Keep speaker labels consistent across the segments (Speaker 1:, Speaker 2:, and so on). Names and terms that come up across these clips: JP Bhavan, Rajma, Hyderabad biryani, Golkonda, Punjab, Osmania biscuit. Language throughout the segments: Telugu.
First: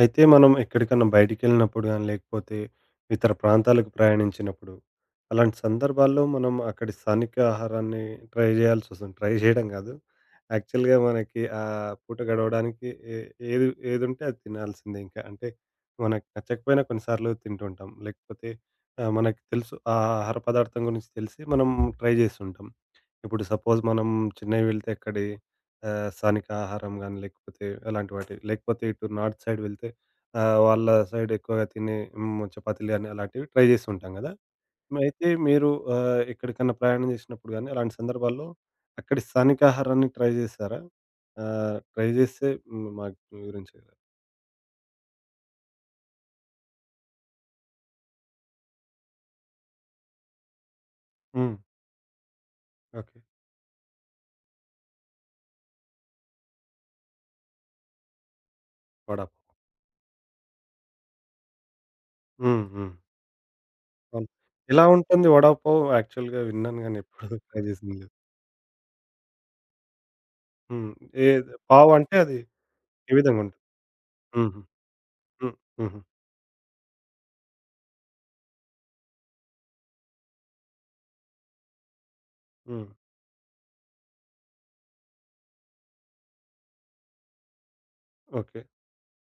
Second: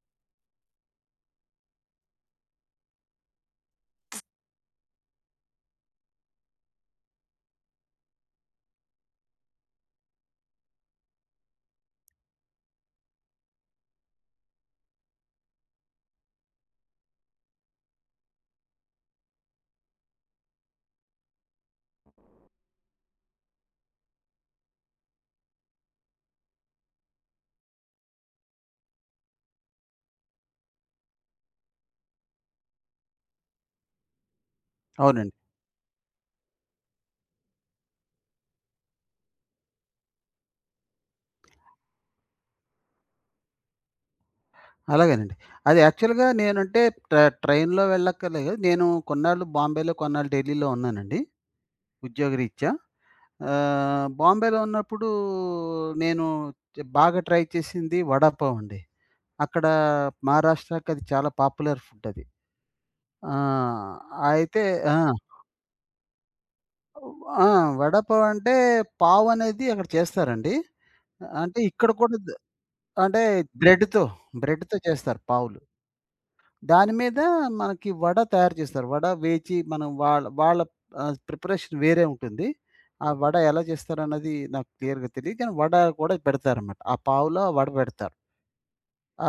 Speaker 1: అయితే మనం ఎక్కడికన్నా బయటికెళ్ళినప్పుడు గానీ, లేకపోతే ఇతర ప్రాంతాలకు ప్రయాణించినప్పుడు, అలాంటి సందర్భాల్లో మనం అక్కడి స్థానిక ఆహారాన్ని ట్రై జేయాల్సొస్తుంది. ట్రై జేయడం గాదు. యాక్చువల్‌గా మనకి ఆ పూట గడవడానికి ఏ ఏది ఏదుంటే అది తినాల్సిందే ఇంకా. అంటే మనకు నచ్చకపోయినా కొన్ని సార్లు తింటుంటాం. లేకపోతే మనకు తెలుసు ఆ ఆహార పదార్థం గురించి తెలిసి మనం ట్రై జేస్తుంటాం. ఇప్పుడు సపోజ్ మనం చెన్నై వెళ్తే అక్కడి స్థానిక ఆహారం గాని, లేకపోతే అలాంటి వాటి లేకపోతే ఇటు నార్త్ సైడ్ వెళ్తే వాళ్ళ సైడ్ ఎక్కువగా తినే చపాతీలు గాని, అలాంటివి ట్రై చేస్తుంటాం గదా! అయితే
Speaker 2: అవునండి.
Speaker 1: మీరు ఎక్కడికన్నా ప్రయాణం చేసినప్పుడు గాని, అలాంటి సందర్భాల్లో అక్కడి స్థానిక ఆహారాన్ని ట్రై చేశారా? ట్రై చేస్తే మాకు గురించి
Speaker 2: అలాగేనండి. అది యాక్చువల్‌గా నేనంటే ట ట్రైన్‌లో వెళ్ళక్కర్లేదు. నేను కొన్నాళ్ళు బాంబేలో, కొన్నాళ్ళు ఢిల్లీలో ఉన్నానండి
Speaker 1: హ్మ్.
Speaker 2: ఉద్యోగరీత్యా.
Speaker 1: ఓకే.
Speaker 2: బాంబేలో ఉన్నప్పుడు నేను బాగా ట్రై చేసింది వడా పావ్ అండి.
Speaker 1: వడ పావ్.
Speaker 2: అక్కడ మహారాష్ట్రకి అది చాలా పాపులర్ ఫుడ్ అది.
Speaker 1: హ్మ్. హ్మ్.
Speaker 2: ఆ!
Speaker 1: అవును.
Speaker 2: అయితే
Speaker 1: ఎలా
Speaker 2: ఆ!
Speaker 1: ఉంటుంది వడ పావ్ యాక్చువల్‌గా విన్నాను గాని ఎప్పుడు
Speaker 2: ఆ!
Speaker 1: ట్రై
Speaker 2: వడ
Speaker 1: చేసింది లేదు.
Speaker 2: పావ్ అంటే పావ్ అనేది అక్కడ చేస్తారండి.
Speaker 1: హ్మ్. ఏది
Speaker 2: అంటే ఇక్కడ
Speaker 1: పావ్
Speaker 2: కూడా
Speaker 1: అంటే అది ఏ
Speaker 2: అంటే
Speaker 1: విధంగా ఉంటుంది?
Speaker 2: బ్రెడ్‌తో,
Speaker 1: హుహు.
Speaker 2: బ్రెడ్‌తో చేస్తారు
Speaker 1: హ్మ్.
Speaker 2: పావులు.
Speaker 1: హుహు.
Speaker 2: దాని మీద మనకి వడ తయారు చేస్తారు. వడ వేచి మనం వాళ్ళ వాళ్ళ ప్రిపరేషన్ వేరే ఉంటుంది.
Speaker 1: హ్మ్.
Speaker 2: ఆ వడ ఎలా చేస్తారన్నది నాకు క్లియర్‌గా తెలీదు. కానీ వడ కూడా పెడతారన్నమాట. ఆ పావులో వడ పెడతారు.
Speaker 1: ఓకే.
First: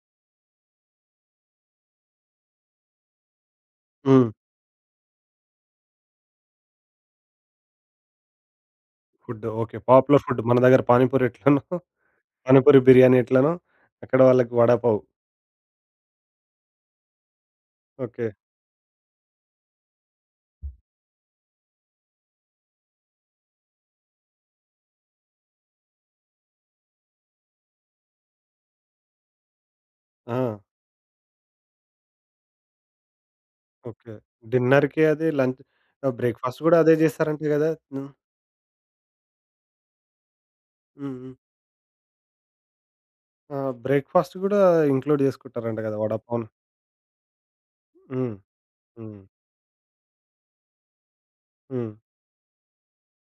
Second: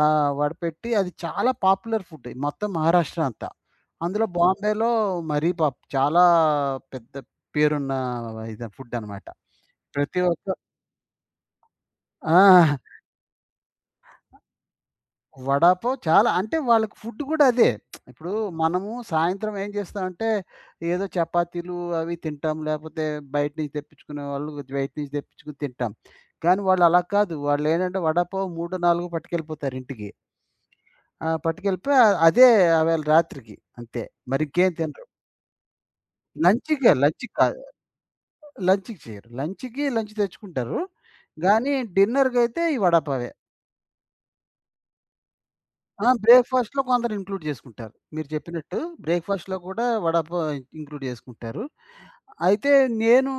Speaker 2: ఆ! వడ పెట్టి అది చాలా పాపులర్ ఫుడ్ మొత్తం మహారాష్ట్ర అంతా. అందులో
Speaker 1: హ్మ్.
Speaker 2: బాంబేలో మరీ చాలా పెద్ద పేరున్న ఇది ఫుడ్ అన్నమాట.
Speaker 1: Food okay.
Speaker 2: ప్రతి
Speaker 1: పాపులర్ ఫుడ్
Speaker 2: ఒక్క
Speaker 1: మన దగ్గర పానీపూరి ఎట్లనో,
Speaker 2: ఆ!
Speaker 1: పానీపూరి, బిర్యానీ ఎట్లనో అక్కడ వాళ్ళకి వడ పావు.
Speaker 2: వడాపావ్ చాలా అంటే వాళ్ళకి ఫుడ్ కూడా అదే.
Speaker 1: ఓకే.
Speaker 2: ఇప్పుడు మనము సాయంత్రం ఏం చేస్తామంటే, ఏదో చపాతీలు అవి తింటాం. లేపోతే బయట నుంచి తెప్పించుకునే వాళ్ళు బయట నుంచి తెప్పించుకొని తింటాం. కానీ వాళ్ళు అలా కాదు. వాళ్ళేంటంటే వడాపావ్ 3, 4 పట్టుకెళ్ళిపోతారు ఇంటికి.
Speaker 1: ఆ!
Speaker 2: ఆ! పట్టుకెళ్ళిపోయి అదే ఆవేళ రాత్రికి అంతే.
Speaker 1: ఓకే.
Speaker 2: మరింకేం
Speaker 1: డిన్నర్‌కి
Speaker 2: తినరు.
Speaker 1: అది లంచ్ బ్రేక్‌ఫాస్ట్ గూడా అదే
Speaker 2: లంచ్‌కి
Speaker 1: జేస్తారంట
Speaker 2: కాదు.
Speaker 1: గదా! హ్మ్.
Speaker 2: లంచ్‌కి చేయరు. లంచ్‌కి లంచ్ తెచ్చుకుంటారు.
Speaker 1: హ్మ్. హ్మ్.
Speaker 2: గానీ డిన్నర్‌కైతే ఈ వడాపావే.
Speaker 1: ఆ! బ్రేక్‌ఫాస్ట్ గూడా ఇంక్లూడ్ జేసుకుంటారంట గదా!
Speaker 2: ఆ!
Speaker 1: వడ పావును.
Speaker 2: బ్రేక్‌ఫాస్ట్‌లో కొందరు ఇంక్లూడ్ చేసుకుంటారు. మీరు
Speaker 1: హ్మ్.
Speaker 2: చెప్పినట్టు
Speaker 1: హ్మ్.
Speaker 2: బ్రేక్‌ఫాస్ట్‌లో కూడా ఇంక్లూడ్ చేసుకుంటారు.
Speaker 1: హ్మ్.
Speaker 2: అయితే నేను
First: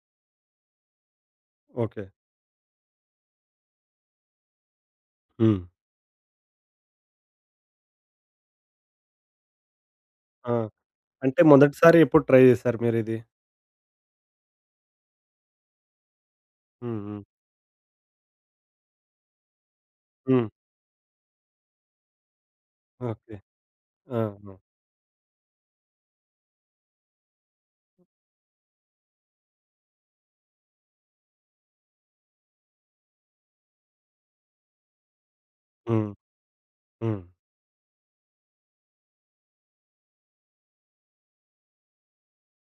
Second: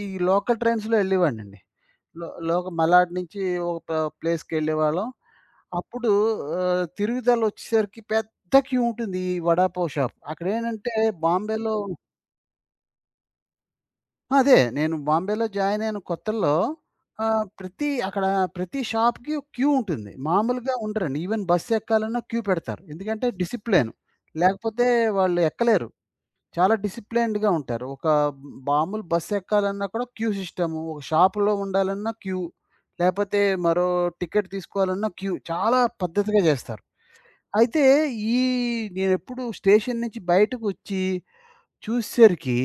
Speaker 2: ఈ లోకల్ ట్రైన్స్‌లో యెళ్ళేవాడినండి.
Speaker 1: ఓకే.
Speaker 2: లో లోక మలాడ్ నుంచి ఒక ప ప్లేస్‌కెళ్ళేవాళ్ళం.
Speaker 1: హ్మ్.
Speaker 2: అప్పుడు తిరుగుదలొచ్చేసరికి పెద్ద క్యూ ఉంటుంది ఈ వడాపావ్ షాప్.
Speaker 1: ఆ!
Speaker 2: అక్కడేంటంటే
Speaker 1: అంటే
Speaker 2: బాంబేలో
Speaker 1: మొదటిసారి ఎప్పుడు ట్రై జేశారు మీరిది?
Speaker 2: అదే. నేను బాంబేలో జాయిన్ అయిన కొత్తల్లో
Speaker 1: హ్మ్. హ్మ్.
Speaker 2: ఆహ్, ప్రతి అక్కడ ప్రతి షాప్‌కి క్యూ ఉంటుంది.
Speaker 1: హ్మ్.
Speaker 2: మామూలుగా ఉండరండి. ఈవెన్ బస్ ఎక్కాలన్నా క్యూ పెడతారు. ఎందుకంటే
Speaker 1: ఓకే.
Speaker 2: డిసిప్లిన్.
Speaker 1: ఆ! ఆ!
Speaker 2: లేకపోతే వాళ్ళు ఎక్కలేరు. చాలా డిసిప్లైన్డ్‌గా ఉంటారు. ఒక మామూలు బస్ ఎక్కాలన్నా కూడా క్యూ సిస్టము. ఒక షాపులో ఉండాలన్నా క్యూ. లేపోతే మరో టికెట్ తీసుకోవాలన్నా క్యూ. చాలా
Speaker 1: హ్మ్.
Speaker 2: పద్ధతిగా జేస్తారు.
Speaker 1: హ్మ్.
Speaker 2: అయితే ఈ నేనెప్పుడు స్టేషన్ నుంచి బయటకొచ్చి చూసేసరికి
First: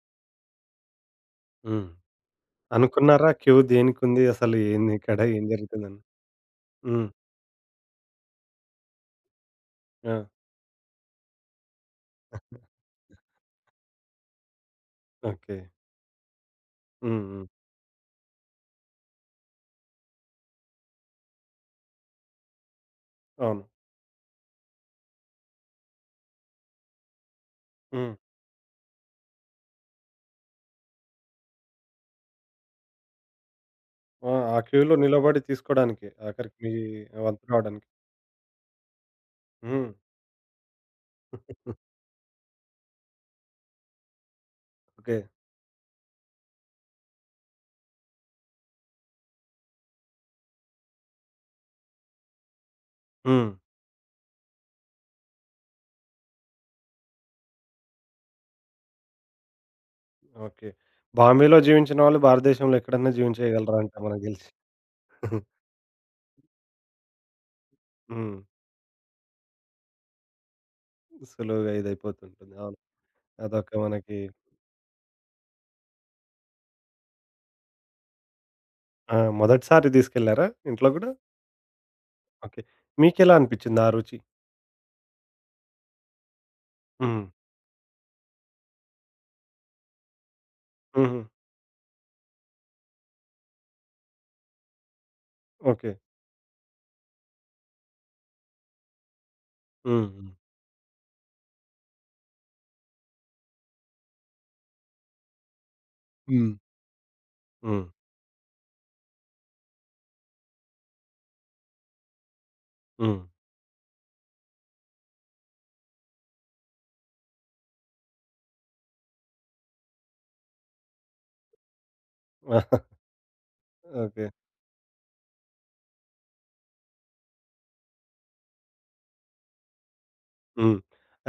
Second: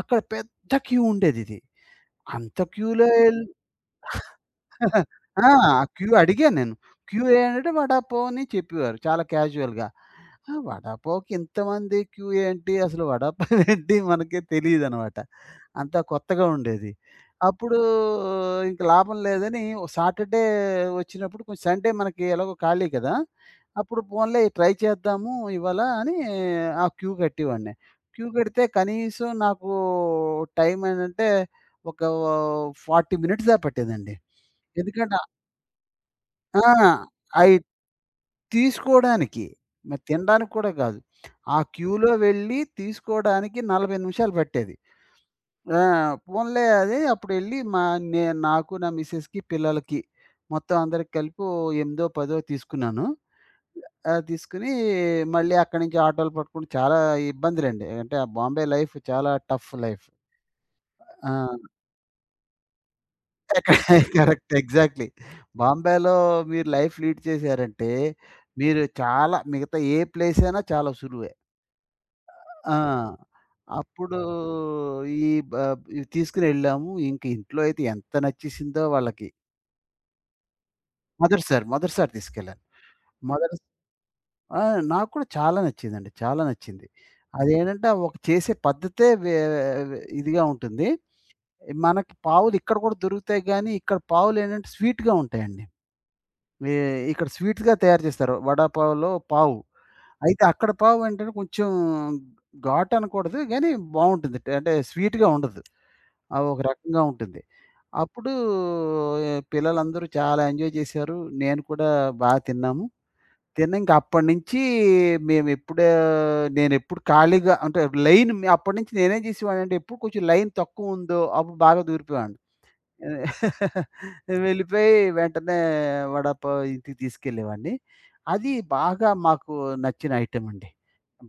Speaker 2: అక్కడ పెద్ద క్యూ ఉండేదిది.
Speaker 1: హ్మ్.
Speaker 2: అంత క్యూలో
Speaker 1: అనుకున్నారా
Speaker 2: ఎల్
Speaker 1: క్యూ దేనికుంది? అసలు ఏంది ఇక్కడ? ఏం
Speaker 2: ఆ!
Speaker 1: జరుగుతుందని?
Speaker 2: క్యూ అడిగాను నేను.
Speaker 1: హ్మ్.
Speaker 2: క్యూ ఏ అంటే వడాపావ్ అని చెప్పేవారు చాలా క్యాజువల్‌గా.
Speaker 1: ఆ!
Speaker 2: ఆ! వడాపావ్‌కి ఇంతమంది క్యూ ఏంటి? అసలు వడాపావ్ ఏంటి? మనకే తెలీదనమాట.
Speaker 1: ఓకే.
Speaker 2: అంతా కొత్తగా ఉండేది.
Speaker 1: హ్మ్. హ్మ్.
Speaker 2: అప్పుడు ఇంక లాభం లేదని ఓ సాటర్‌డే వచ్చినప్పుడు కొంచెం సండే మనకి ఎలాగో ఖాళీ కదా!
Speaker 1: అవును.
Speaker 2: అప్పుడు పోన్లే ట్రై చేద్దాము ఇవాళ అని ఆ క్యూ కట్టేవాడిని.
Speaker 1: హ్మ్.
Speaker 2: క్యూ కడితే కనీసం నాకు టైం ఏంటంటే ఒక 40 మినిట్స్ దాకా పట్టేదండి.
Speaker 1: ఆ! ఆ క్యూలో
Speaker 2: ఎందుకంటే
Speaker 1: నిలబడి తీసుకోడానికి. ఆఖరికి
Speaker 2: ఆ!
Speaker 1: మీ వంతు
Speaker 2: అయి
Speaker 1: రావడానికి.
Speaker 2: తీసుకోడానికి.
Speaker 1: హ్మ్.
Speaker 2: మరి తినడానికి కూడా కాదు. ఆ క్యూలో వెళ్ళి తీసుకోడానికి 40 నిమిషాలు పట్టేది.
Speaker 1: ఓకే.
Speaker 2: ఆ! పోన్లే అది అప్పుడెళ్ళి మా నే నాకు, నా మిసెస్‌కి, పిల్లలకి మొత్తం అందరికి కలిపి ఓ 8, 10 తీసుకున్నాను.
Speaker 1: హ్మ్.
Speaker 2: తీసుకొని మళ్ళీ అక్కడి నుంచి ఆటోలు పట్టుకొని చాలా ఇబ్బందులండి. అంటే ఆ బాంబే లైఫ్ చాలా టఫ్ లైఫ్.
Speaker 1: ఓకే.
Speaker 2: ఆ!
Speaker 1: బాంబేలో జీవించిన వాళ్ళు భారతదేశంలో ఎక్కడన్నా జీవించేయగలరా అంట మనకు తెలిసి.
Speaker 2: కరెక్ట్. ఎగ్జాక్ట్‌లీ. బాంబేలో మీరు లైఫ్ లీడ్ చేశారంటే,
Speaker 1: హ్మ్.
Speaker 2: మీరు చాలా మిగతా ఏ ప్లేస్ అయినా చాలా సులువే.
Speaker 1: సులువుగా ఇదైపోతుంటుంది.
Speaker 2: ఆ!
Speaker 1: అవును. అదొక
Speaker 2: అప్పుడు
Speaker 1: మనకి
Speaker 2: ఈ బ ఇవి తీసుకొనెళ్ళాము. ఇంక ఇంట్లో అయితే ఎంత నచ్చేసిందో
Speaker 1: ఆ!
Speaker 2: వాళ్ళకి.
Speaker 1: మొదటిసారి తీసుకెళ్లారా ఇంట్లో గూడా?
Speaker 2: మొదటిసారి తీసుకెళ్ళాను.
Speaker 1: ఓకే. మీకెలా
Speaker 2: మొదటి
Speaker 1: అనిపించింది ఆ రుచి?
Speaker 2: ఆ! నాకు కూడా చాలా నచ్చిందండి. చాలా నచ్చింది.
Speaker 1: హ్మ్.
Speaker 2: అదేంటంటే, ఒక చేసే పద్ధతే వే ఇదిగా ఉంటుంది.
Speaker 1: హుహు.
Speaker 2: మనకి పావులు ఇక్కడ కూడా దొరుకుతాయి గానీ, ఇక్కడ పావులేంటంటే స్వీట్‌గా ఉంటాయండి.
Speaker 1: ఓకే.
Speaker 2: ఈ ఇక్కడ స్వీట్‌గా తయారు చేస్తారు. వడాపావులో పావు.
Speaker 1: హ్మ్. హ్మ్.
Speaker 2: అయితే అక్కడ పావు అంటేనే కొంచెం ఘాటు అనకూడదు గానీ బావుంటుంది. అంటే స్వీట్‌గా ఉండదు.
Speaker 1: హ్మ్.
Speaker 2: ఒక రకంగా ఉంటుంది.
Speaker 1: హ్మ్.
Speaker 2: అప్పుడు పిల్లలందరూ చాలా ఎంజాయ్ చేశారు. నేను కూడా బా తిన్నాము.
Speaker 1: హ్మ్.
Speaker 2: తిన్నంక అప్పటినుంచి మేమెప్పుడే నేనెప్పుడు ఖాళీగా అంటే అప్పటినుంచి నేనేం చేసేవాడినంటే ఎప్పుడు కొంచెం లైన్ తక్కువ ఉందో అప్పుడు బాగా దూరిపోయేవాడిని.
Speaker 1: ఆహా! ఓకే.
Speaker 2: వెళ్ళిపోయి వెంటనే వడపావు ఇంటికి తీసుకెళ్ళేవాడిని. అది బాగా మాకు నచ్చిన ఐటెమ్ అండి.
Speaker 1: హ్మ్.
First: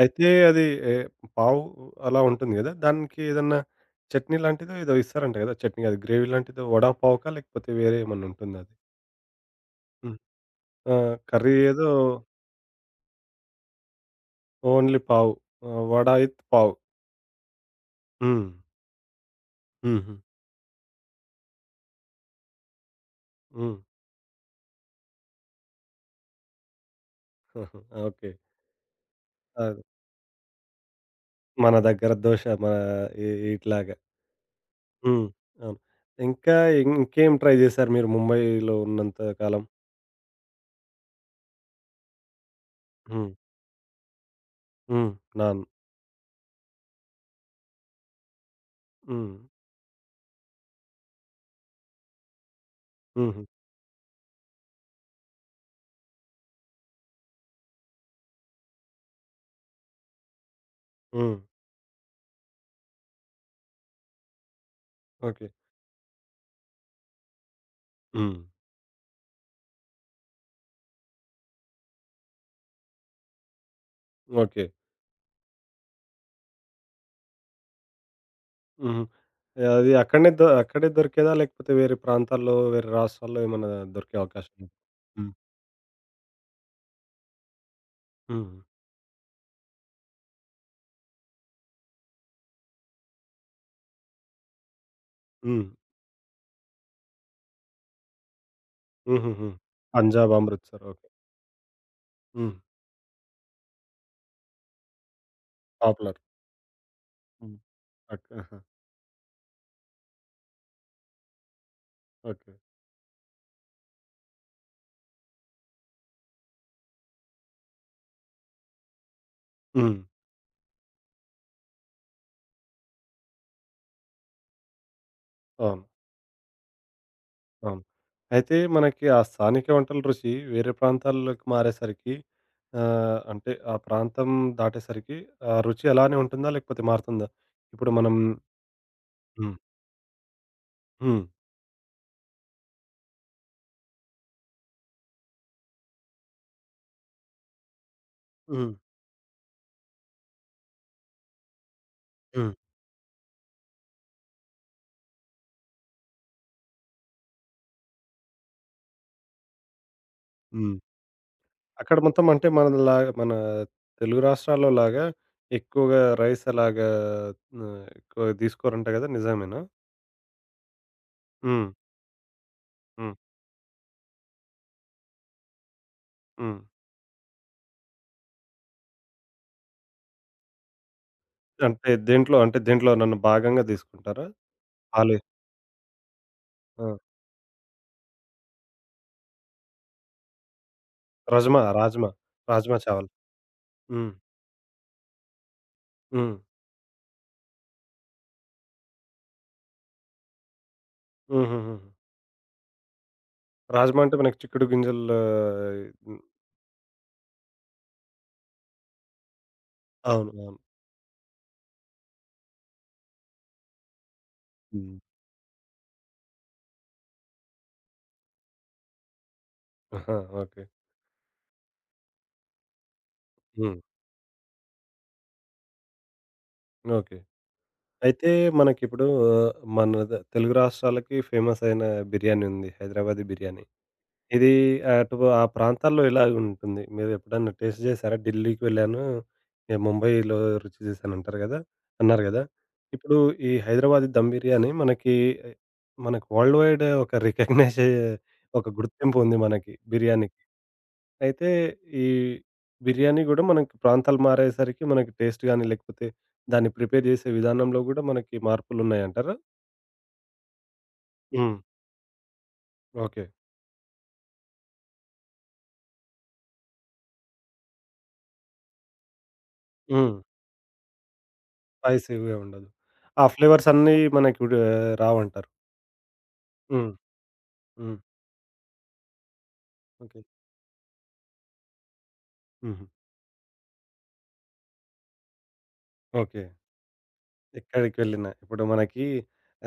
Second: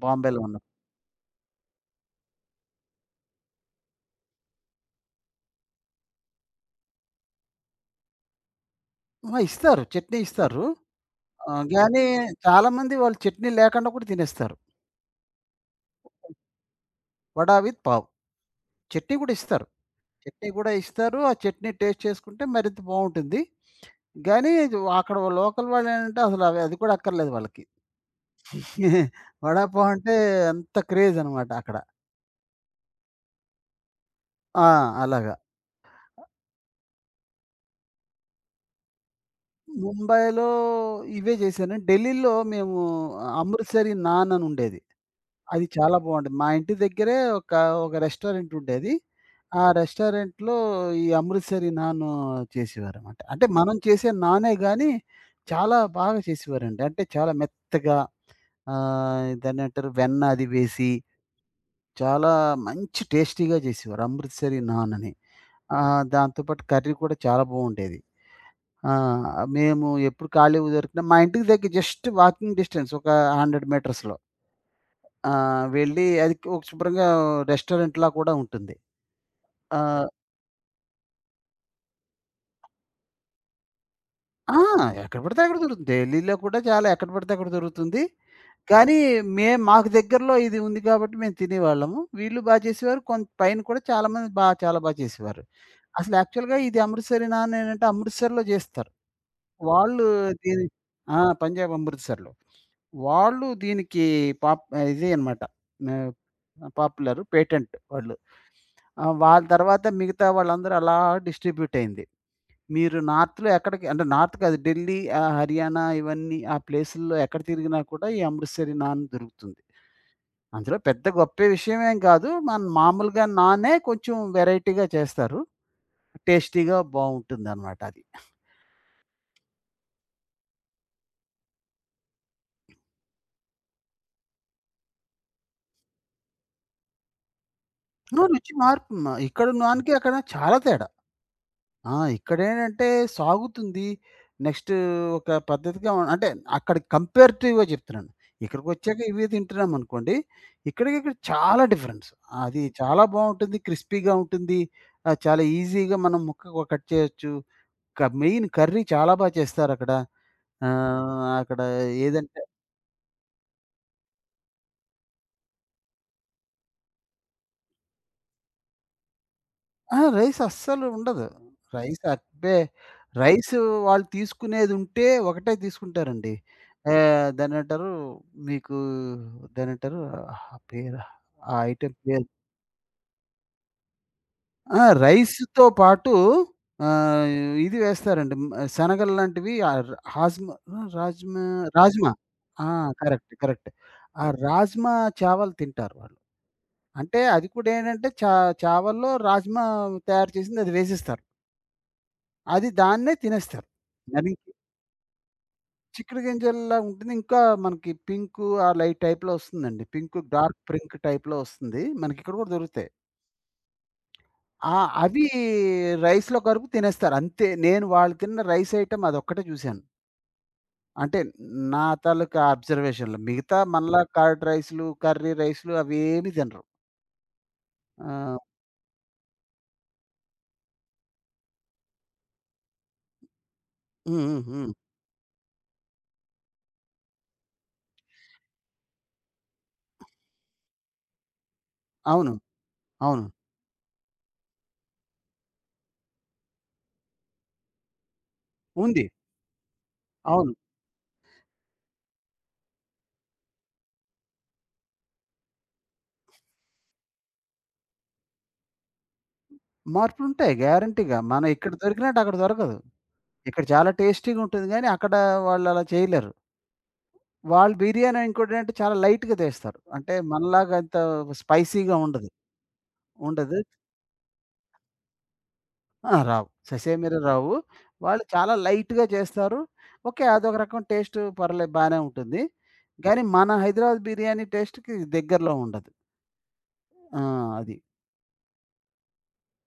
Speaker 1: అయితే
Speaker 2: బాంబేలో ఉన్నప్పుడు.
Speaker 1: అది ఏ పావు అలా ఉంటుంది గదా! దానికి ఏదన్నా చట్నీ లాంటిదో ఏదో ఇస్తారంట గదా! చట్నీ గాదు గ్రేవీ లాంటిదో వడా పావుకా లేకపోతే వేరే ఏమన్నా ఉంటుందా అది?
Speaker 2: ఆ! ఇస్తారు.
Speaker 1: హ్మ్.
Speaker 2: చట్నీ ఇస్తారు.
Speaker 1: ఆ! కర్రీ ఏదో
Speaker 2: గానీ చాలామంది వాళ్ళు చట్నీ లేకుండా కూడా తినేస్తారు.
Speaker 1: ఓన్లీ పావు. వడ విత్ పావు.
Speaker 2: వడ విత్ పావ్.
Speaker 1: హ్మ్.
Speaker 2: చట్నీ కూడా ఇస్తారు.
Speaker 1: హుహు.
Speaker 2: చట్నీ కూడా ఇస్తారు. ఆ చట్నీ టేస్ట్ చేసుకుంటే మరింత బావుంటుంది.
Speaker 1: హ్మ్.
Speaker 2: గానీ ఇది అక్కడ లోకల్ వాళ్ళేంటంటే అసలు అది కూడా అక్కర్లేదు వాళ్ళకి.
Speaker 1: ఆహా! ఓకే.
Speaker 2: వడ
Speaker 1: అది.
Speaker 2: పావ్ అంటే అంత క్రేజ్ అనమాట అక్కడ.
Speaker 1: మన దగ్గర దోష మన ఈ ఇట్లాగా.
Speaker 2: ఆ!
Speaker 1: హ్మ్.
Speaker 2: అలాగా.
Speaker 1: అవును. ఇంకా ఇంకేం ట్రై జేశారు మీరు ముంబైలో ఉన్నంత కాలం?
Speaker 2: ముంబైలో ఇవే చేశాను. ఢిల్లీలో మేము
Speaker 1: హ్మ్.
Speaker 2: అమృత్సరి నాన్ అని ఉండేది.
Speaker 1: హ్మ్. నాన్.
Speaker 2: అది చాలా బావుండేది. మా ఇంటి దగ్గరే ఒక ఒక రెస్టారెంట్ ఉండేది.
Speaker 1: హ్మ్.
Speaker 2: ఆ రెస్టారెంట్‌లో ఈ అమృత్సరి నాన్ చేసేవారనమాట. అంటే
Speaker 1: హుహు.
Speaker 2: మనం చేసే నానే గాని చాలా బాగా చేసేవారండి. అంటే చాలా మెత్తగా దాన్నేంటారు వెన్న అది వేసి
Speaker 1: హ్మ్.
Speaker 2: చాలా మంచి టేస్టీగా చేసేవారు అమృత్సరి నాన్ అని.
Speaker 1: ఓకే.
Speaker 2: దాంతో పాటు కర్రీ కూడా చాలా బావుండేది.
Speaker 1: హ్మ్.
Speaker 2: ఆ! మేము ఎప్పుడు ఖాళీ దొరికినా మా ఇంటికి దగ్గర జస్ట్ వాకింగ్ డిస్టెన్స్ ఒక 100 మీటర్స్‌లో.
Speaker 1: ఓకే.
Speaker 2: వెళ్ళి అది ఒక శుభ్రంగా రెస్టారెంట్‌లా కూడా ఉంటుంది.
Speaker 1: హుహు. అది
Speaker 2: ఆహ్,
Speaker 1: అక్కడనే అక్కడే దొరికేదా? లేకపోతే వేరే ప్రాంతాల్లో, వేరే రాష్ట్రాల్లో ఏమన్నా దొరికే అవకాశం
Speaker 2: ఆ!
Speaker 1: ఉందా?
Speaker 2: ఎక్కడ
Speaker 1: హ్మ్.
Speaker 2: పడితే అక్కడ దొరుకుతుంది. ఢిల్లీలో కూడా చాలా ఎక్కడ పడితే అక్కడ దొరుకుతుంది.
Speaker 1: హ్మ్.
Speaker 2: కానీ మేము మాకు దగ్గరలో ఇది ఉంది కాబట్టి మేము తినేవాళ్ళము. వీళ్ళు బా చేసేవారు. కొంత పైన కూడా చాలామంది బా చాలా బా చేసేవారు.
Speaker 1: హ్మ్.
Speaker 2: అసలు యాక్చువల్‌గా ఇది అమృత్సరేనా అని అంటే అమృత్సర్‌లో చేస్తారు.
Speaker 1: హుహుహు.
Speaker 2: వాళ్ళు
Speaker 1: పంజాబ్,
Speaker 2: దీని
Speaker 1: అమృత్‌సర్ ఓకే.
Speaker 2: ఆ! పంజాబ్ అమృత్‌సర్‌లో.
Speaker 1: హ్మ్.
Speaker 2: వాళ్ళు దీనికి పాప్ ఇది అన్నమాట. ఆహ్,
Speaker 1: పాపులర్.
Speaker 2: పాపులర్
Speaker 1: హ్మ్.
Speaker 2: పేటెంట్ వాళ్ళు.
Speaker 1: ఓకే. ఆహా!
Speaker 2: వాళ్ళ తర్వాత మిగతా వాళ్ళందరూ అలా డిస్ట్రిబ్యూట్ అయింది.
Speaker 1: ఓకే.
Speaker 2: మీరు నార్త్‌లో ఎక్కడికి అంటే నార్త్ కాదు ఢిల్లీ, ఆహ్, హర్యానా ఇవన్నీ ఆ ప్లేసుల్లో ఎక్కడ తిరిగినా కూడా ఈ అమృత్‌సరి నాన్ దొరుకుతుంది.
Speaker 1: హ్మ్.
Speaker 2: అందులో పెద్ద గొప్ప విషయమేం కాదు. మన మామూలుగా నానే కొంచెం వెరైటీగా చేస్తారు.
Speaker 1: అవును.
Speaker 2: టేస్టీగా బావుంటుందన్నమాట
Speaker 1: అవును.
Speaker 2: అది. ఆ!
Speaker 1: అయితే మనకి ఆ స్థానిక వంటల రుచి వేరే ప్రాంతాల్లోకి మారేసరికి అంటే ఆ ప్రాంతం దాటేసరికి ఆ రుచి అలానే ఉంటుందా? లేకపోతే మారుతుందా? ఇప్పుడు మనం
Speaker 2: రుచి మార్పు మ ఇక్కడ
Speaker 1: హ్మ్.
Speaker 2: నాన్‌కి అక్కడ చాలా తేడా.
Speaker 1: హ్మ్.
Speaker 2: ఆ! ఇక్కడేంటంటే సాగుతుంది. నెక్స్టు ఒక పద్ధతిగా ఉ అంటే అక్కడ కంపేరేటివ్‌గా చెప్తున్నాను.
Speaker 1: హ్మ్.
Speaker 2: ఇక్కడికొచ్చాక ఇవే తింటున్నామనుకోండి. ఇక్కడికి ఇక్కడ చాలా డిఫరెన్స్.
Speaker 1: హ్మ్.
Speaker 2: అది చాలా బావుంటుంది. క్రిస్పీగా ఉంటుంది. చాలా ఈజీగా మనం ముక్కగా కట్ చేయొచ్చు. మెయిన్ కర్రీ చాలా బా చేస్తారక్కడ.
Speaker 1: హ్మ్.
Speaker 2: అక్కడ
Speaker 1: అక్కడ మొత్తం
Speaker 2: ఏదంటే
Speaker 1: అంటే మనలా మన తెలుగు రాష్ట్రాల్లో లాగా ఎక్కువగా రైస్ అలాగా ఎక్కువ తీసుకోరంట గదా! నిజమేనా?
Speaker 2: అహా! రైస్ అస్సలు ఉండదు.
Speaker 1: హ్మ్.
Speaker 2: రైస్ అంటే
Speaker 1: హ్మ్.
Speaker 2: రైస్ వాళ్ళు తీసుకునేదుంటే ఒకటే తీసుకుంటారండి.
Speaker 1: హ్మ్.
Speaker 2: ఆహ్, దాన్నేంటారు మీకు దాన్నేంటారు ఆ పేరా? ఆ
Speaker 1: అంటే
Speaker 2: ఐటెమ్ పేరు
Speaker 1: దేంట్లో అంటే దేంట్లో నన్ను భాగంగా తీసుకుంటారా?
Speaker 2: ఆ!
Speaker 1: ఆలే
Speaker 2: రైస్‌తో పాటు
Speaker 1: ఆ!
Speaker 2: ఆహ్, ఇది వేస్తారండి. హ్మ్, శనగలు లాంటివి రాజ్మా
Speaker 1: రజ్మా, రాజ్మా,
Speaker 2: రాజ్మా. ఆ!
Speaker 1: రాజ్మా చావల్.
Speaker 2: కరెక్ట్.
Speaker 1: హ్మ్.
Speaker 2: ఆ రాజ్మా చావల్ తింటారు వాళ్ళు.
Speaker 1: హ్మ్.
Speaker 2: అంటే అది కూడా ఏంటంటే చావల్లో రాజ్మా తయారు చేసింది అది వేసేస్తారు.
Speaker 1: హుహుహు.
Speaker 2: అది దాన్నే తినేస్తారు.
Speaker 1: రాజ్మా అంటే
Speaker 2: అది
Speaker 1: మనకి చిక్కుడు గింజలు హ్మ్.
Speaker 2: చిక్కుడు గింజల్లా ఉంటుంది. ఇంకా మనకి పింకు ఆ లైట్ టైప్‌లో వస్తుందండి. పింకు
Speaker 1: అవును. అవును.
Speaker 2: డార్క్ పింక్ టైప్‌లో వస్తుంది. మనకిక్కడ కూడా దొరుకుతాయి. ఆ!
Speaker 1: హ్మ్.
Speaker 2: అవి రైస్‌లో కలుపు తినేస్తారు అంతే. నేను వాళ్ళు తిన్న రైస్ ఐటెమ్ అదొక్కటే చూశాను.
Speaker 1: ఆహా! ఓకే.
Speaker 2: అంటే నా తాలూకా అబ్జర్వేషన్‌లో. మిగతా
Speaker 1: హ్మ్.
Speaker 2: మనలా కర్డ్ రైస్‌లు, కర్రీ రైస్‌లు అవేమి తినరు.
Speaker 1: ఓకే. అయితే
Speaker 2: ఆ!
Speaker 1: మనకిప్పుడు మన తెలుగు రాష్ట్రాలకి ఫేమస్ అయిన బిర్యానీ ఉంది. హైదరాబాదీ బిర్యానీ.
Speaker 2: హ్మ్. హ్మ్.
Speaker 1: ఇది
Speaker 2: హ్మ్.
Speaker 1: అటు ఆ ప్రాంతాల్లో ఇలాగుంటుంది. మీరెప్పుడన్నా టేస్ట్ జేశారా? ఢిల్లీకి వెళ్ళాను, ముంబైలో రుచి జూసానంటారు గదా! అన్నారు
Speaker 2: అవును.
Speaker 1: గదా! ఇప్పుడు
Speaker 2: అవును.
Speaker 1: ఈ హైదరాబాదీ దమ్ బిర్యానీ మనకి ఎ మనకు వరల్డ్ వైడ్ ఒక రికగ్నైజ్ ఒక
Speaker 2: ఉంది.
Speaker 1: గుర్తింపు ఉంది మనకి బిర్యానీకి.
Speaker 2: అవును.
Speaker 1: అయితే ఈ బిర్యానీ గూడా మనకి ప్రాంతాలు మారేసరికి మనకి టేస్ట్ గానీ, లేకపోతే దాన్ని ప్రిపేర్ జేసే విధానంలో గూడా మనకి మార్పులున్నాయంటారా?
Speaker 2: మార్పులుంటాయి గ్యారంటీగా. మనం
Speaker 1: హ్మ్.
Speaker 2: ఇక్కడ దొరికినట్టు అక్కడ దొరకదు.
Speaker 1: ఓకే.
Speaker 2: ఇక్కడ చాలా టేస్టీగా ఉంటుంది గానీ, అక్కడ వాళ్ళలా చేయలేరు. వాళ్ళు బిర్యానీ ఇంకోటేంటంటే చాలా లైట్‌గా చేస్తారు. అంటే
Speaker 1: హ్మ్.
Speaker 2: మనలాగా అంత స్పైసీగా ఉండదు.
Speaker 1: స్పైసీగా ఉండదు. ఆ
Speaker 2: ఉండదు.
Speaker 1: ఫ్లేవర్స్ అన్నీ మనకి ఇప్పుడు రావంటారు.
Speaker 2: ఆ! రావు.
Speaker 1: హ్మ్.
Speaker 2: ససేమిరా రావు.
Speaker 1: హ్మ్.
Speaker 2: వాళ్ళు చాలా లైట్‌గా చేస్తారు.
Speaker 1: ఓకే.
Speaker 2: ఓకే. అదొక రకం టేస్ట్ పర్లేదు బానే ఉంటుంది.
Speaker 1: హుహు.
Speaker 2: గానీ మన హైదరాబాద్ బిర్యానీ టేస్ట్‌కి దగ్గరలో ఉండదు.
Speaker 1: ఓకే.
Speaker 2: ఆ! అది.
Speaker 1: ఎక్కడికి వెళ్ళినా ఇప్పుడు మనకి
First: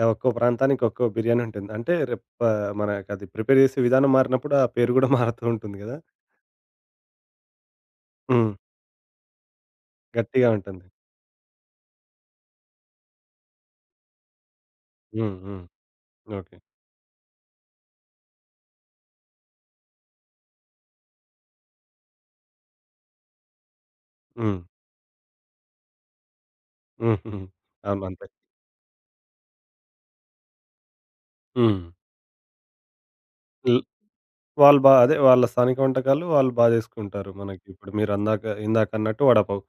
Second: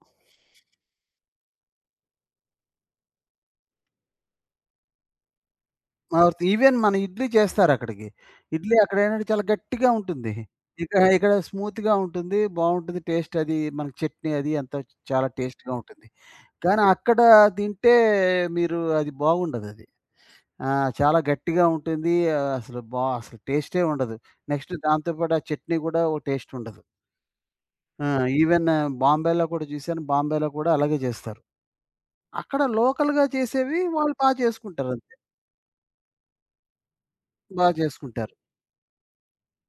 Speaker 1: ఒక్కో ప్రాంతానికి ఒక్కో బిర్యానీ ఉంటుంది. అంటే రేపు మనకది ప్రిపేర్ చేసే విధానం మారినప్పుడు ఆ పేరు గూడా మారుతూ ఉంటుంది గదా!
Speaker 2: అవుత్ ఈవెన్ మన ఇడ్లీ చేస్తారక్కడికి.
Speaker 1: హ్మ్.
Speaker 2: ఇడ్లీ అక్కడేంటంటే చాలా గట్టిగా ఉంటుంది.
Speaker 1: గట్టిగా ఉంటుంది.
Speaker 2: ఇక్కడ స్మూత్‌గా ఉంటుంది. బావుంటుంది. టేస్ట్ అది మనకి చట్నీ అది అంతా చాలా
Speaker 1: హ్మ్. హ్మ్.
Speaker 2: టేస్ట్‌గా ఉంటుంది.
Speaker 1: ఓకే.
Speaker 2: కానీ అక్కడ తింటే మీరు అది బాగుండదది. ఆ! చాలా గట్టిగా ఉంటుంది. అసలు టేస్టే ఉండదు.
Speaker 1: హ్మ్.
Speaker 2: నెక్స్ట్ దాంతో పాటు ఆ చట్నీ కూడా ఓ టేస్ట్ ఉండదు.
Speaker 1: హుహు. అవును.
Speaker 2: ఆ!
Speaker 1: అంతే.
Speaker 2: ఈవెన్ బాంబేలో కూడా చూసాను. బాంబేలో కూడా అలాగే చేస్తారు.
Speaker 1: హ్మ్.
Speaker 2: అక్కడ లోకల్‌గా చేసేవి వాళ్ళు బా
Speaker 1: వాళ్ళు బా
Speaker 2: చేసుకుంటారంతే.
Speaker 1: అదే వాళ్ళ స్థానిక వంటకాలు వాళ్ళు బా జేసుకుంటారు.
Speaker 2: బా
Speaker 1: మనకిప్పుడు
Speaker 2: చేసుకుంటారు.
Speaker 1: మీరందాక ఇందాకన్నట్టు వడాపావు.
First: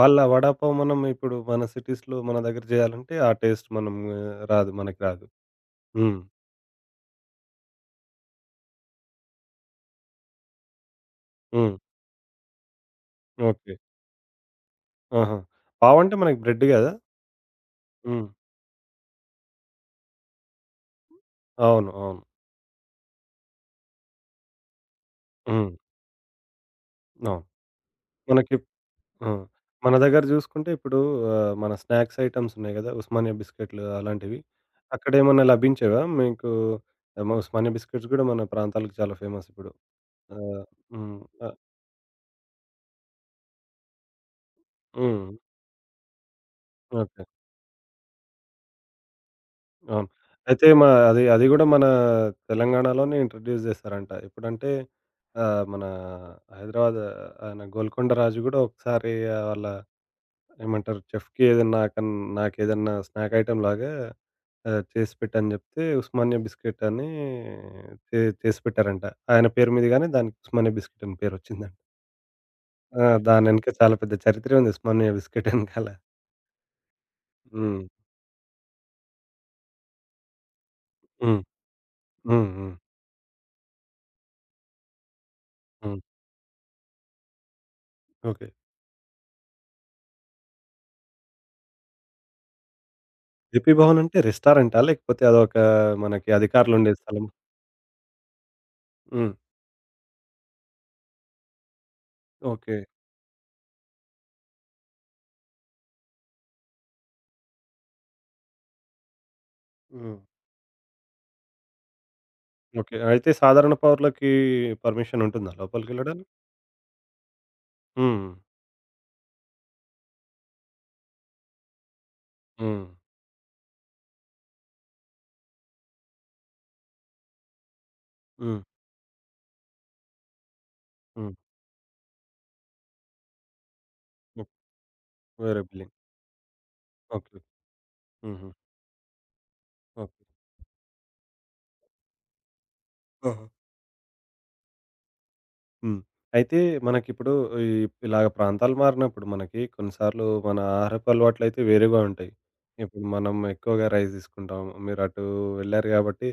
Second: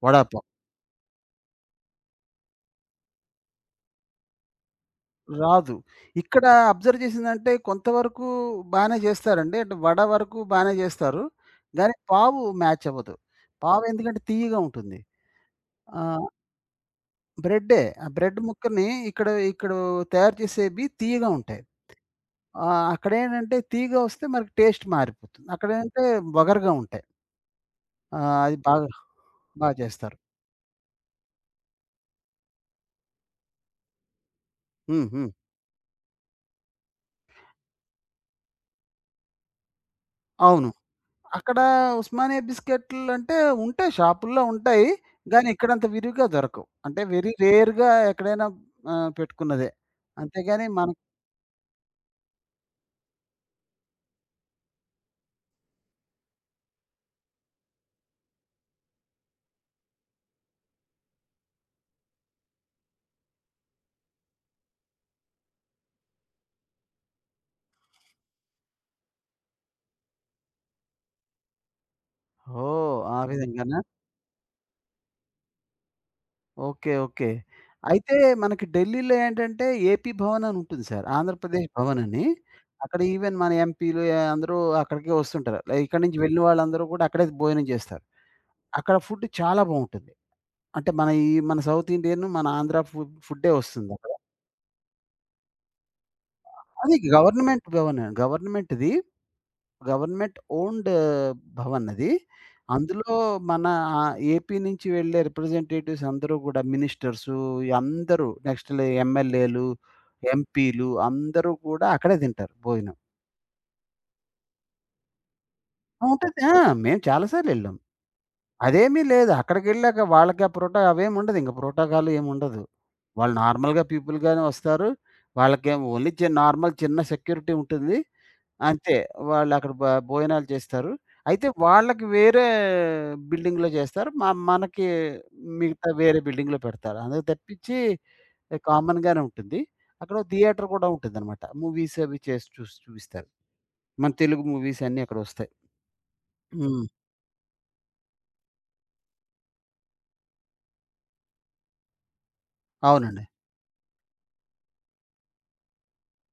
Speaker 1: వాళ్ళ
Speaker 2: వడాపావ్.
Speaker 1: వడాపావు మనం ఇప్పుడు మన సిటీస్‌లో మన దగ్గర జేయాలంటే ఆ టేస్ట్ మనం రాదు. మనకి రాదు.
Speaker 2: రాదు.
Speaker 1: హ్మ్.
Speaker 2: ఇక్కడ అబ్జర్వ్ చేసిందంటే కొంతవరకు బానే చేస్తారండి. అంటే వడ వరకు బానే చేస్తారు.
Speaker 1: హ్మ్.
Speaker 2: గానీ పావు మ్యాచ్ అవ్వదు.
Speaker 1: ఓకే.
Speaker 2: పావు ఎందుకంటే తియ్యగా ఉంటుంది.
Speaker 1: ఆహా! పావంటే
Speaker 2: ఆహ్,
Speaker 1: మనకి బ్రెడ్ గదా!
Speaker 2: బ్రెడ్డే. ఆ
Speaker 1: హ్మ్.
Speaker 2: బ్రెడ్ ముక్కని ఇక్కడ ఇక్కడ తయారు చేసేవి తియ్యగా ఉంటాయి.
Speaker 1: అవును. అవును.
Speaker 2: అక్కడేంటంటే తియ్యగా వస్తే మనకి టేస్ట్ మారిపోతుంది.
Speaker 1: హ్మ్.
Speaker 2: అక్కడేంటంటే వగరుగా ఉంటాయి.
Speaker 1: అవును. మనకి
Speaker 2: అది
Speaker 1: ఆ!
Speaker 2: బాగా
Speaker 1: మన
Speaker 2: చేస్తారు.
Speaker 1: దగ్గర జూసుకుంటే ఇప్పుడు మన స్నాక్స్ ఐటెమ్స్ ఉన్నాయి గదా! ఉస్మానియా బిస్కెట్లు అలాంటివి.
Speaker 2: హ్మ్. హ్మ్.
Speaker 1: అక్కడేమన్నా లభించేవా మీకు? ఏమో ఉస్మానియా బిస్కెట్స్ గూడా మన ప్రాంతాలకు చాలా ఫేమస్ ఇప్పుడు. ఆ!
Speaker 2: అవును.
Speaker 1: హ్మ్. ఆ!
Speaker 2: అక్కడ ఉస్మానియా బిస్కెట్లంటే ఉంటాయి. షాపుల్లో ఉంటాయి.
Speaker 1: హ్మ్.
Speaker 2: గానీ ఇక్కడంత విరివిగా దొరకవు. అంటే
Speaker 1: ఓకే.
Speaker 2: వెరీ రేర్‌గా ఎక్కడైనా పెట్టుకున్నదే.
Speaker 1: అవును.
Speaker 2: అంతేగాని
Speaker 1: అయితే
Speaker 2: మన
Speaker 1: మా అది అది గూడా మన తెలంగాణలోనే ఇంట్రొడ్యూస్ జేశారంట. ఎప్పుడంటే మన హైదరాబాద్ ఆయన గోల్కొండ రాజు గూడా ఒకసారి వాళ్ళ ఏమంటారు చెఫ్‌కి ఏదన్నా నాకేదన్నా స్నాక్ ఐటెమ్ లాగా చేసి పెట్టని జెప్తే ఉస్మానియా బిస్కెట్ అని చేసి పెట్టారంట. ఆయన పేరు మీద గాని దానికి ఉస్మానియా బిస్కెట్ అని పేరొచ్చిందంట.
Speaker 2: ఓహ్!
Speaker 1: ఆ!
Speaker 2: ఆ
Speaker 1: దానెనక
Speaker 2: విధంగానా?
Speaker 1: చాలా పెద్ద చరిత్రే ఉంది ఉస్మానియా బిస్కెట్ ఎనకాల.
Speaker 2: ఓకే.
Speaker 1: హ్మ్.
Speaker 2: అయితే మనకి ఢిల్లీలో ఏంటంటే ఏపీ భవన్ అని ఉంటుంది సార్.
Speaker 1: హ్మ్.
Speaker 2: ఆంధ్రప్రదేశ్ భవన్ అని.
Speaker 1: హ్మ్. హ్మ్.
Speaker 2: అక్కడ ఈవెన్ మన ఎంపీలు అందరూ అక్కడికే వస్తుంటారు. లైక్
Speaker 1: హ్మ్.
Speaker 2: ఇక్కడి నుంచి వెళ్ళిన వాళ్ళందరూ కూడా అక్కడే భోజనం చేస్తారు.
Speaker 1: ఓకే.
Speaker 2: అక్కడ ఫుడ్ చాలా బావుంటుంది. అంటే మన సౌత్ ఇండియన్, మన ఆంధ్ర ఫుడ్డే
Speaker 1: 'జేపీ
Speaker 2: వస్తుంది.
Speaker 1: భవన్' అంటే రెస్టారెంటా? లేకపోతే అదొక మనకి అధికారులుండే
Speaker 2: అది
Speaker 1: స్థలం?
Speaker 2: గవర్నమెంట్ భవన్. గవర్నమెంట్‌ది.
Speaker 1: హ్మ్.
Speaker 2: గవర్నమెంట్ ఓన్డ్ భవన్ అది.
Speaker 1: ఓకే.
Speaker 2: అందులో మన ఏపీ నుంచి వెళ్ళే రిప్రజెంటేటివ్స్ అందరూ కూడా మినిస్టర్సు అందరూ నెక్స్ట్ లే ఎమ్మెల్యేలు,
Speaker 1: హ్మ్.
Speaker 2: ఎంపీలు అందరూ కూడా అక్కడే తింటారు భోజనం.
Speaker 1: ఓకే. అయితే సాధారణ పౌరులకి పర్మిషన్ ఉంటుందా లోపలికెళ్ళడానికి?
Speaker 2: ఉంటది. ఆ! మేము చాలా సార్లు వెళ్ళాం.
Speaker 1: హ్మ్.
Speaker 2: అదేమీ లేదు. అక్కడికెళ్ళాక వాళ్ళకి ఆ ప్రోటా అవేమి ఉండదు. ఇంక ప్రోటోకాల్ ఏమి ఉండదు.
Speaker 1: హ్మ్.
Speaker 2: వాళ్ళు నార్మల్‌గా పీపుల్‌గానే వస్తారు. వాళ్ళకేమో ఓన్లీ నార్మల్ చిన్న సెక్యూరిటీ ఉంటుంది.
Speaker 1: హ్మ్.
Speaker 2: అంతే. వాళ్ళక్కడ బ భోజనాలు చేస్తారు.
Speaker 1: హ్మ్.
Speaker 2: అయితే వాళ్ళకి వేరే బిల్డింగ్‌లో చేస్తారు.
Speaker 1: ఓహ్!
Speaker 2: మనకి
Speaker 1: వేరే
Speaker 2: మిగతా
Speaker 1: బిల్డింగ్.
Speaker 2: వేరే బిల్డింగ్‌లో పెడతారు. అందుకు
Speaker 1: ఓకే.
Speaker 2: తప్పించి
Speaker 1: హుహు.
Speaker 2: కామన్‌గానే ఉంటుంది. అక్కడ
Speaker 1: ఓకే.
Speaker 2: ఓ థియేటర్ కూడా ఉంటుందనమాట. మూవీస్ అవి చేసి చూసి చూపిస్తారు.
Speaker 1: ఆహా!
Speaker 2: మన తెలుగు మూవీస్ అన్నీ అక్కడొస్తాయి.
Speaker 1: హ్మ్. అయితే
Speaker 2: హ్మ్.
Speaker 1: మనకిప్పుడు ఈ ఇలాగ ప్రాంతాలు మారినప్పుడు మనకి కొన్నిసార్లు మన ఆహారపు అలవాట్లయితే వేరేగా ఉంటాయి. ఇప్పుడు
Speaker 2: అవునండి.
Speaker 1: మనం ఎక్కువగా రైస్ తీసుకుంటాం. మీరు అటు వెళ్లారు కాబట్టి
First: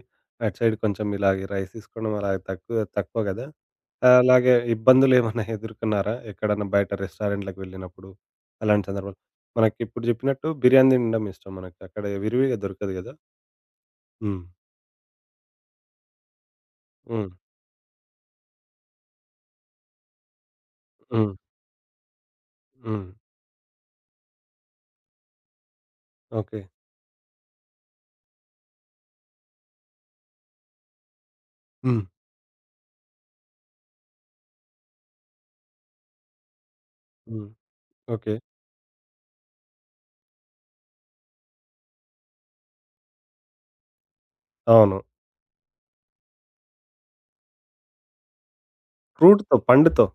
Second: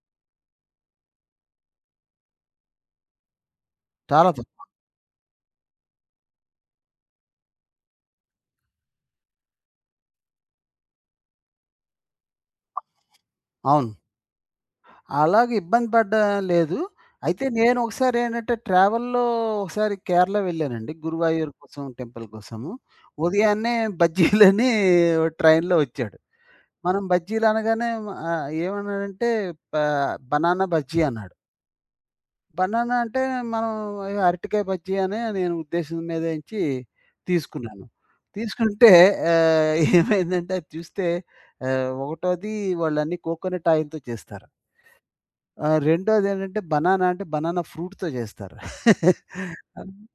Speaker 1: అటు సైడ్ కొంచెం ఇలాగ రైస్ తీసుకోవడం అలాగ తక్కువ తక్కువ గదా!
Speaker 2: చాలా
Speaker 1: అలాగే
Speaker 2: తక్కువ.
Speaker 1: ఇబ్బందులేమన్నా ఎదుర్కొన్నారా? ఎక్కడన్నా బయట రెస్టారెంట్‌లకి వెళ్ళినప్పుడు అలాంటి సందర్భాలు? మనకిప్పుడు జెప్పినట్టు బిర్యానీ తినడం ఇష్టం మనకి. అక్కడ విరివిగా దొరకదు గదా!
Speaker 2: అవును.
Speaker 1: హ్మ్.
Speaker 2: అలాగ ఇబ్బంది పడ్డా లేదు.
Speaker 1: హ్మ్.
Speaker 2: అయితే నేను ఒకసారి ఏంటంటే ట్రావెల్‌లో ఒకసారి కేరళ వెళ్ళానండి.
Speaker 1: హ్మ్.
Speaker 2: గురువాయూర్ కోసం టెంపుల్ కోసము.
Speaker 1: హ్మ్.
Speaker 2: ఉదయాన్నే బజ్జీలని ఓ ట్రైన్‌లో వచ్చాడు.
Speaker 1: ఓకే.
Speaker 2: మనం బజ్జీలు అనగానే ఏమన్నాడంటే ప బనానా బజ్జీ అన్నాడు.
Speaker 1: హ్మ్.
Speaker 2: బనానా అంటే మనం అరటికాయ బజ్జీ అనే నేను ఉద్దేశం మీద ఎంచి
Speaker 1: హ్మ్.
Speaker 2: తీసుకున్నాను.
Speaker 1: ఓకే.
Speaker 2: తీసుకుంటే ఆహ్, ఏమైందంటే అది చూస్తే ఒకటోది వాళ్ళన్నీ కోకోనట్ ఆయిల్‌తో చేస్తారు.
Speaker 1: అవును.
Speaker 2: ఆ! రెండోదేంటంటే బనానా అంటే బనానా ఫ్రూట్‌తో చేస్తారు.
Speaker 1: ఫ్రూట్‌తో పండుతో.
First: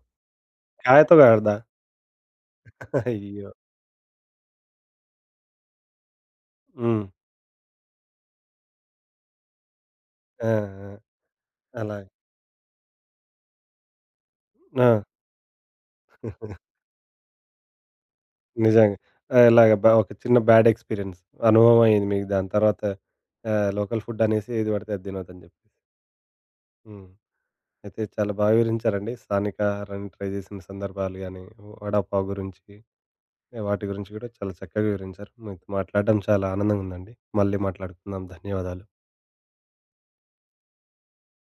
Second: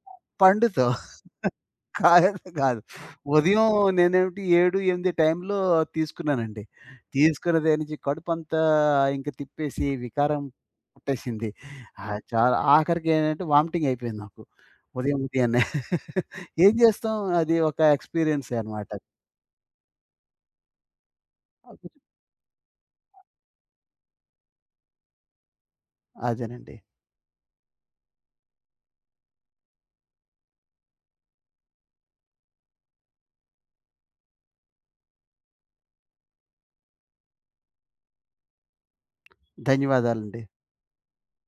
Speaker 2: పండుతో
Speaker 1: కాయతో కాడదా?
Speaker 2: కాయతో కాదు.
Speaker 1: అయ్యో!
Speaker 2: ఉదయం నేనేమిటి 7, 8 టైంలో తీసుకున్నానండి.
Speaker 1: హ్మ్.
Speaker 2: తీసుకున్న దగ్గర నుంచి కడుపంతా ఇంక తిప్పేసి వికారం
Speaker 1: ఆ! ఆ!
Speaker 2: పుట్టేసింది.
Speaker 1: అలాగే.
Speaker 2: చాలా ఆఖరికి ఏంటంటే వామిటింగ్ అయిపోయింది నాకు.
Speaker 1: ఆ!
Speaker 2: ఉదయాన్నే. ఏం చేస్తాం అది ఒక ఎక్స్‌పీరియన్సే అనమాట.
Speaker 1: నిజంగా. ఇలాగ ఒక చిన్న బ్యాడ్ ఎక్స్‌పీరియన్స్ అనుభవం అయింది మీకు. దాని తర్వాత లోకల్ ఫుడ్ అనేసి ఏది పడితే అది తినొద్దని చెప్పి.
Speaker 2: అదేనండి.
Speaker 1: హ్మ్. అయితే చాలా బాగా వివరించారండి. స్థానిక ఆహారాన్ని ట్రై చేసిన సందర్భాలు గానీ, వడా పావ్ గురించి, వాటి గురించి కూడా చాలా చక్కగా వివరించారు. మీతో మాట్లాడడం చాలా ఆనందంగా ఉందండి. మళ్ళీ మాట్లాడుకుందాం. ధన్యవాదాలు.
Speaker 2: ధన్యవాదాలండి.